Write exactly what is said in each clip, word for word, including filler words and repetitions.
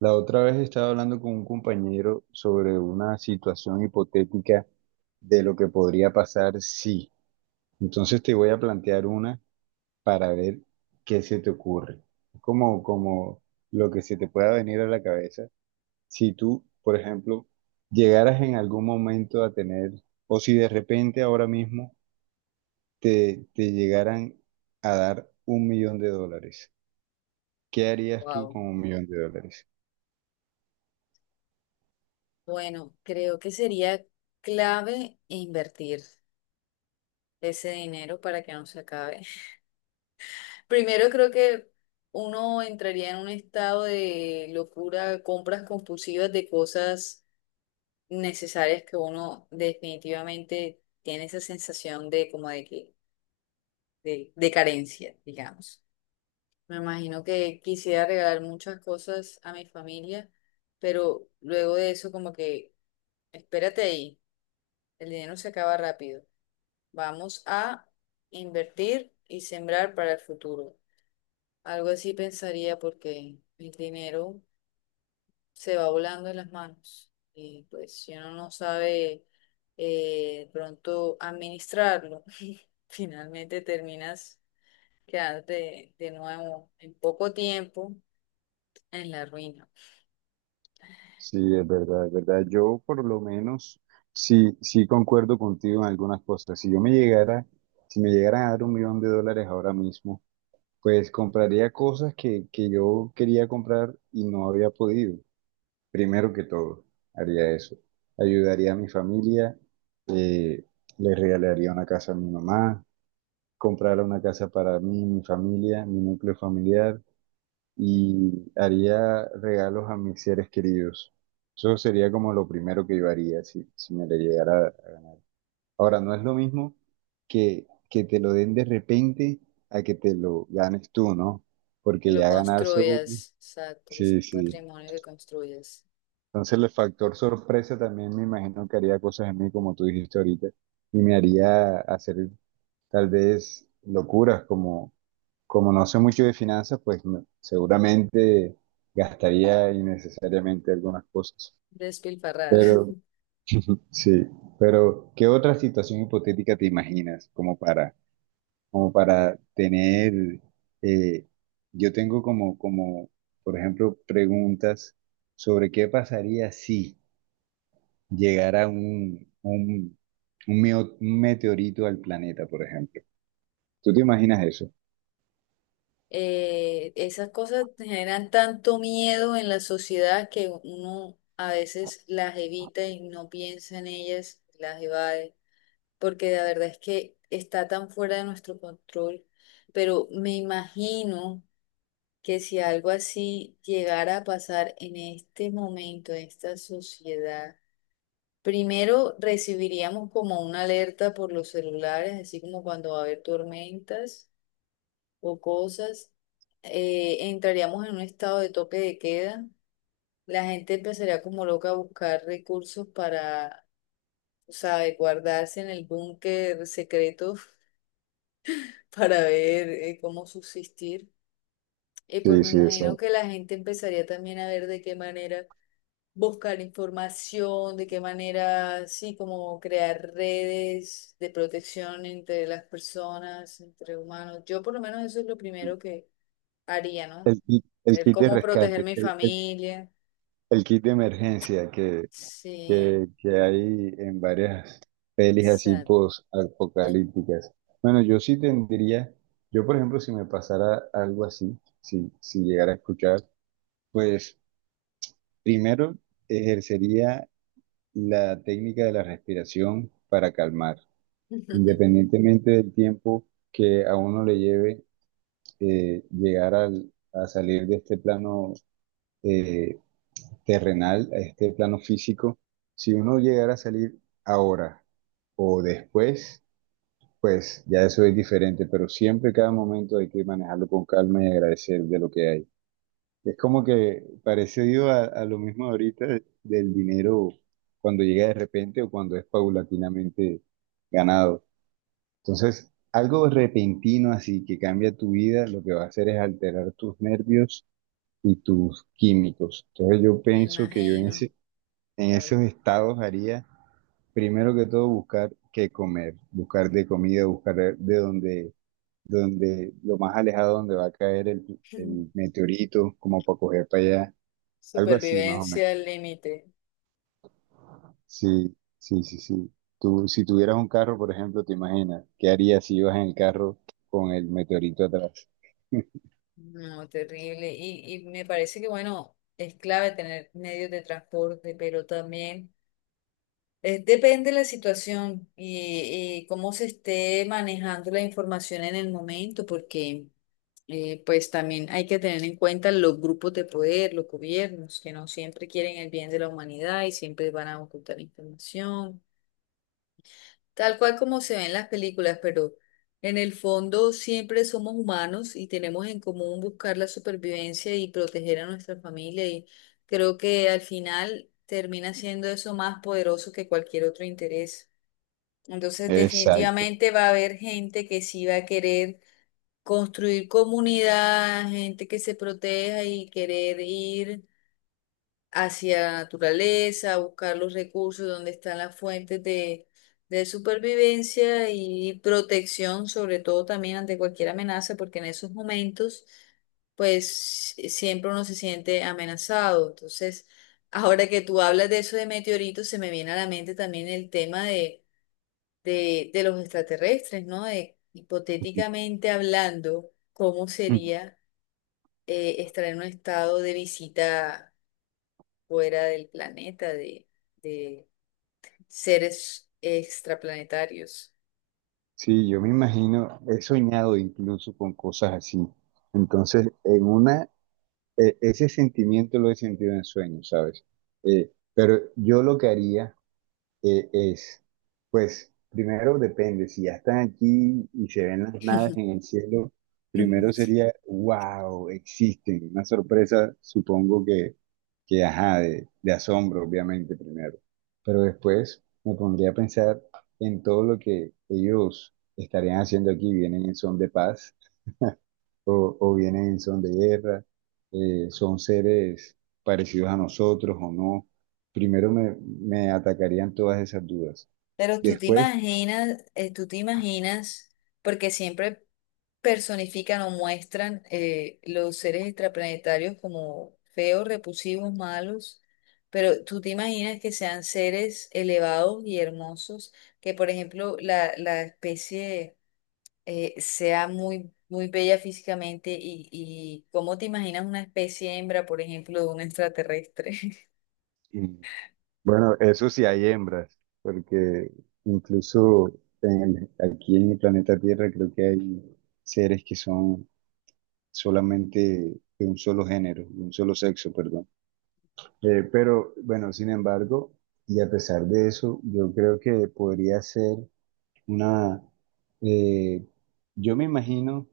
La otra vez estaba hablando con un compañero sobre una situación hipotética de lo que podría pasar si. Entonces te voy a plantear una para ver qué se te ocurre. Como, como lo que se te pueda venir a la cabeza. Si tú, por ejemplo, llegaras en algún momento a tener, o si de repente ahora mismo te, te llegaran a dar un millón de dólares, ¿qué harías tú Wow. con un millón de dólares? Bueno, creo que sería clave invertir ese dinero para que no se acabe. Primero creo que uno entraría en un estado de locura, compras compulsivas de cosas necesarias que uno definitivamente tiene esa sensación de como de que de, de carencia, digamos. Me imagino que quisiera regalar muchas cosas a mi familia, pero luego de eso como que espérate ahí. El dinero se acaba rápido. Vamos a invertir y sembrar para el futuro. Algo así pensaría porque el dinero se va volando en las manos y pues si uno no sabe eh, pronto administrarlo, finalmente terminas quedándote de nuevo en poco tiempo en la ruina. Sí, es verdad, es verdad. Yo por lo menos sí, sí concuerdo contigo en algunas cosas. Si yo me llegara, si me llegara a dar un millón de dólares ahora mismo, pues compraría cosas que, que yo quería comprar y no había podido. Primero que todo, haría eso. Ayudaría a mi familia, eh, le regalaría una casa a mi mamá, comprara una casa para mí, mi familia, mi núcleo familiar y haría regalos a mis seres queridos. Eso sería como lo primero que yo haría si, si me le llegara. Ahora, no es lo mismo que, que te lo den de repente a que te lo ganes tú, ¿no? Que Porque lo ya ganarse un- construyas, exacto, que es sí, un sí. patrimonio que construyas. Entonces el factor sorpresa también me imagino que haría cosas en mí, como tú dijiste ahorita, y me haría hacer tal vez locuras como como no sé mucho de finanzas, pues me- seguramente gastaría innecesariamente algunas cosas. Despilfarrar. Pero sí, pero ¿qué otra situación hipotética te imaginas como para, como para tener, eh, yo tengo como, como, por ejemplo, preguntas sobre qué pasaría si llegara un, un, un meo- un meteorito al planeta, por ejemplo. ¿Tú te imaginas eso? Eh, esas cosas generan tanto miedo en la sociedad que uno a veces las evita y no piensa en ellas, las evade, porque la verdad es que está tan fuera de nuestro control. Pero me imagino que si algo así llegara a pasar en este momento, en esta sociedad, primero recibiríamos como una alerta por los celulares, así como cuando va a haber tormentas o cosas, eh, entraríamos en un estado de toque de queda. La gente empezaría como loca a buscar recursos para, o sea, de guardarse en el búnker secreto para ver eh, cómo subsistir. Y pues Sí, me sí, imagino exacto. que la gente empezaría también a ver de qué manera buscar información, de qué manera, sí, como crear redes de protección entre las personas, entre humanos. Yo por lo menos eso es lo primero que haría, ¿no? El kit, el El kit de cómo proteger rescate, mi el, el familia. El kit de emergencia que, Sí, que, que hay en varias pelis así exacto. post-apocalípticas. Bueno, yo sí tendría, yo por ejemplo, si me pasara algo así, si, si llegara a escuchar, pues primero ejercería la técnica de la respiración para calmar, independientemente del tiempo que a uno le lleve eh, llegar al- a salir de este plano eh, terrenal, a este plano físico, si uno llegara a salir ahora o después, pues ya eso es diferente, pero siempre cada momento hay que manejarlo con calma y agradecer de lo que hay. Es como que parecido a, a lo mismo ahorita del dinero cuando llega de repente o cuando es paulatinamente ganado. Entonces, algo repentino así que cambia tu vida, lo que va a hacer es alterar tus nervios y tus químicos. Entonces yo Me pienso que yo en imagino, ese en claro. esos estados haría, primero que todo, buscar qué comer, buscar de comida, buscar de donde, donde, lo más alejado donde va a caer el, el meteorito, como para coger para allá, algo así más o menos. Supervivencia al límite. Sí, sí, sí, sí. Tú, si tuvieras un carro, por ejemplo, te imaginas, ¿qué harías si ibas en el carro con el meteorito atrás? No, terrible. Y, y me parece que, bueno, es clave tener medios de transporte, pero también eh, depende de la situación y, y cómo se esté manejando la información en el momento, porque eh, pues también hay que tener en cuenta los grupos de poder, los gobiernos, que no siempre quieren el bien de la humanidad y siempre van a ocultar información. Tal cual como se ve en las películas, pero en el fondo siempre somos humanos y tenemos en común buscar la supervivencia y proteger a nuestra familia y creo que al final termina siendo eso más poderoso que cualquier otro interés. Entonces Exacto. definitivamente va a haber gente que sí va a querer construir comunidad, gente que se proteja y querer ir hacia la naturaleza, buscar los recursos donde están las fuentes de, de supervivencia y protección, sobre todo también ante cualquier amenaza, porque en esos momentos, pues e, siempre uno se siente amenazado. Entonces, ahora que tú hablas de eso de meteoritos, se me viene a la mente también el tema de, de, de los extraterrestres, ¿no? De, hipotéticamente hablando, ¿cómo sería eh, estar en un estado de visita fuera del planeta, de, de seres extraplanetarios? Sí, yo me imagino, he soñado incluso con cosas así. Entonces, en una, e- ese sentimiento lo he sentido en sueños, ¿sabes? Eh, pero yo lo que haría eh, es, pues, primero depende, si ya están aquí y se ven las naves en el cielo, primero sería, wow, existen, una sorpresa, supongo que, que ajá, de, de asombro, obviamente, primero. Pero después me pondría a pensar en todo lo que ellos estarían haciendo aquí, vienen en son de paz o, o vienen en son de guerra, eh, son seres parecidos a nosotros o no. Primero me, me atacarían todas esas dudas. Pero tú te Después, imaginas, eh, tú te imaginas, porque siempre personifican o muestran eh, los seres extraplanetarios como feos, repulsivos, malos, pero tú te imaginas que sean seres elevados y hermosos, que por ejemplo la, la especie eh, sea muy, muy bella físicamente y, y cómo te imaginas una especie hembra, por ejemplo, de un extraterrestre. mm, bueno, eso sí hay hembras, porque incluso en el- aquí en el planeta Tierra creo que hay seres que son solamente de un solo género, de un solo sexo, perdón. Eh, pero bueno, sin embargo, y a pesar de eso, yo creo que podría ser una, eh, yo me imagino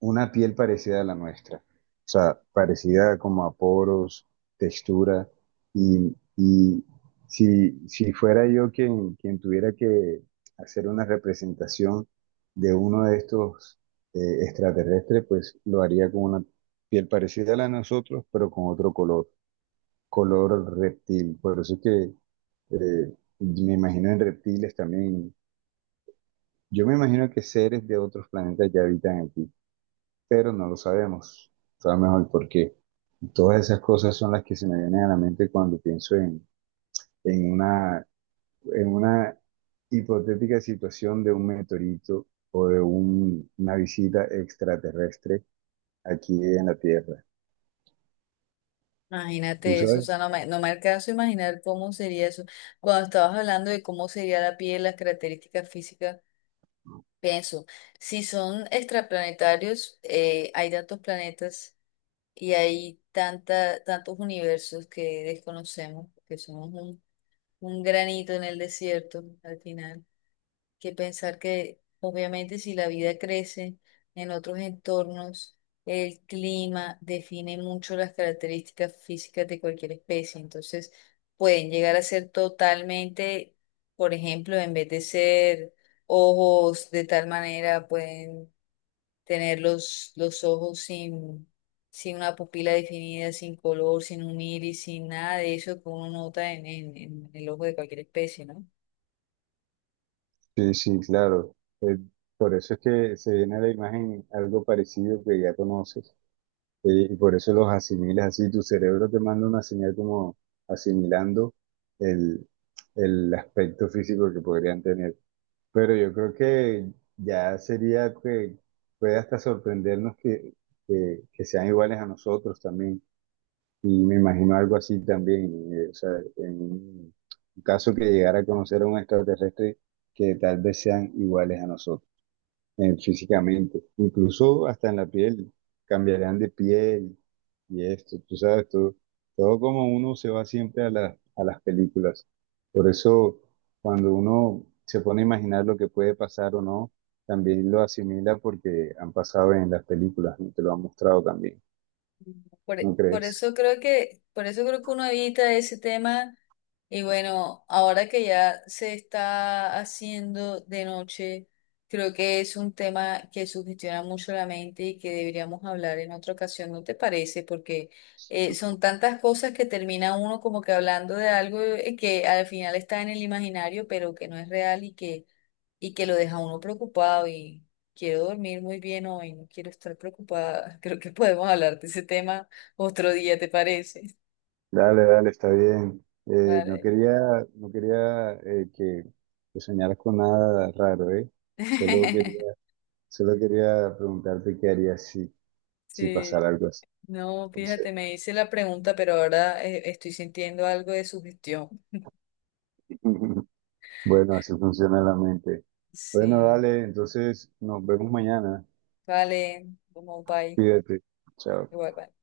una piel parecida a la nuestra, o sea, parecida como a poros, textura, y, y si, si fuera yo quien, quien tuviera que hacer una representación de uno de estos eh, extraterrestres, pues lo haría con una piel parecida a la de nosotros, pero con otro color, color reptil. Por eso es que eh, me imagino en reptiles también, yo me imagino que seres de otros planetas ya habitan aquí, pero no lo sabemos. Sabemos mejor por qué. Todas esas cosas son las que se me vienen a la mente cuando pienso en, en una, en una hipotética situación de un meteorito o de un- una visita extraterrestre aquí en la Tierra. ¿Tú Imagínate eso, o sabes? sea, no me, no me alcanzo a imaginar cómo sería eso. Cuando estabas hablando de cómo sería la piel, las características físicas, pienso, si son extraplanetarios, eh, hay tantos planetas y hay tanta, tantos universos que desconocemos, que somos un, un granito en el desierto al final. Que pensar que obviamente si la vida crece en otros entornos, el clima define mucho las características físicas de cualquier especie. Entonces, pueden llegar a ser totalmente, por ejemplo, en vez de ser ojos de tal manera, pueden tener los, los ojos sin sin una pupila definida, sin color, sin un iris, sin nada de eso que uno nota en, en en el ojo de cualquier especie, ¿no? Sí, sí, claro. Eh, por eso es que se viene a la imagen algo parecido que ya conoces. Sí, y por eso los asimilas así, tu cerebro te manda una señal como asimilando el, el aspecto físico que podrían tener. Pero yo creo que ya sería que puede hasta sorprendernos que, que, que sean iguales a nosotros también. Y me imagino algo así también. Eh, o sea, en un caso que llegara a conocer a un extraterrestre que tal vez sean iguales a nosotros eh, físicamente, incluso hasta en la piel, cambiarán de piel y esto, tú sabes, todo, todo como uno se va siempre a la- a las películas. Por eso, cuando uno se pone a imaginar lo que puede pasar o no, también lo asimila porque han pasado en las películas, ¿no? Te lo han mostrado también, Por, ¿no por crees? eso creo que, por eso creo que uno evita ese tema. Y bueno, ahora que ya se está haciendo de noche, creo que es un tema que sugestiona mucho la mente y que deberíamos hablar en otra ocasión, ¿no te parece? Porque eh, son tantas cosas que termina uno como que hablando de algo eh, que al final está en el imaginario, pero que no es real y que y que lo deja uno preocupado y quiero dormir muy bien hoy, no quiero estar preocupada. Creo que podemos hablar de ese tema otro día, ¿te parece? Dale, dale, está bien. Eh, no Vale. quería, no quería eh, que, que soñaras con nada raro, ¿eh? Solo quería solo quería preguntarte qué harías si, si pasara Sí, algo así. no, Entonces, fíjate, me hice la pregunta, pero ahora eh, estoy sintiendo algo de sugestión. bueno, así funciona la mente. Bueno, Sí, dale, entonces nos vemos mañana. vale, como bye, Cuídate. Chao. igual bye.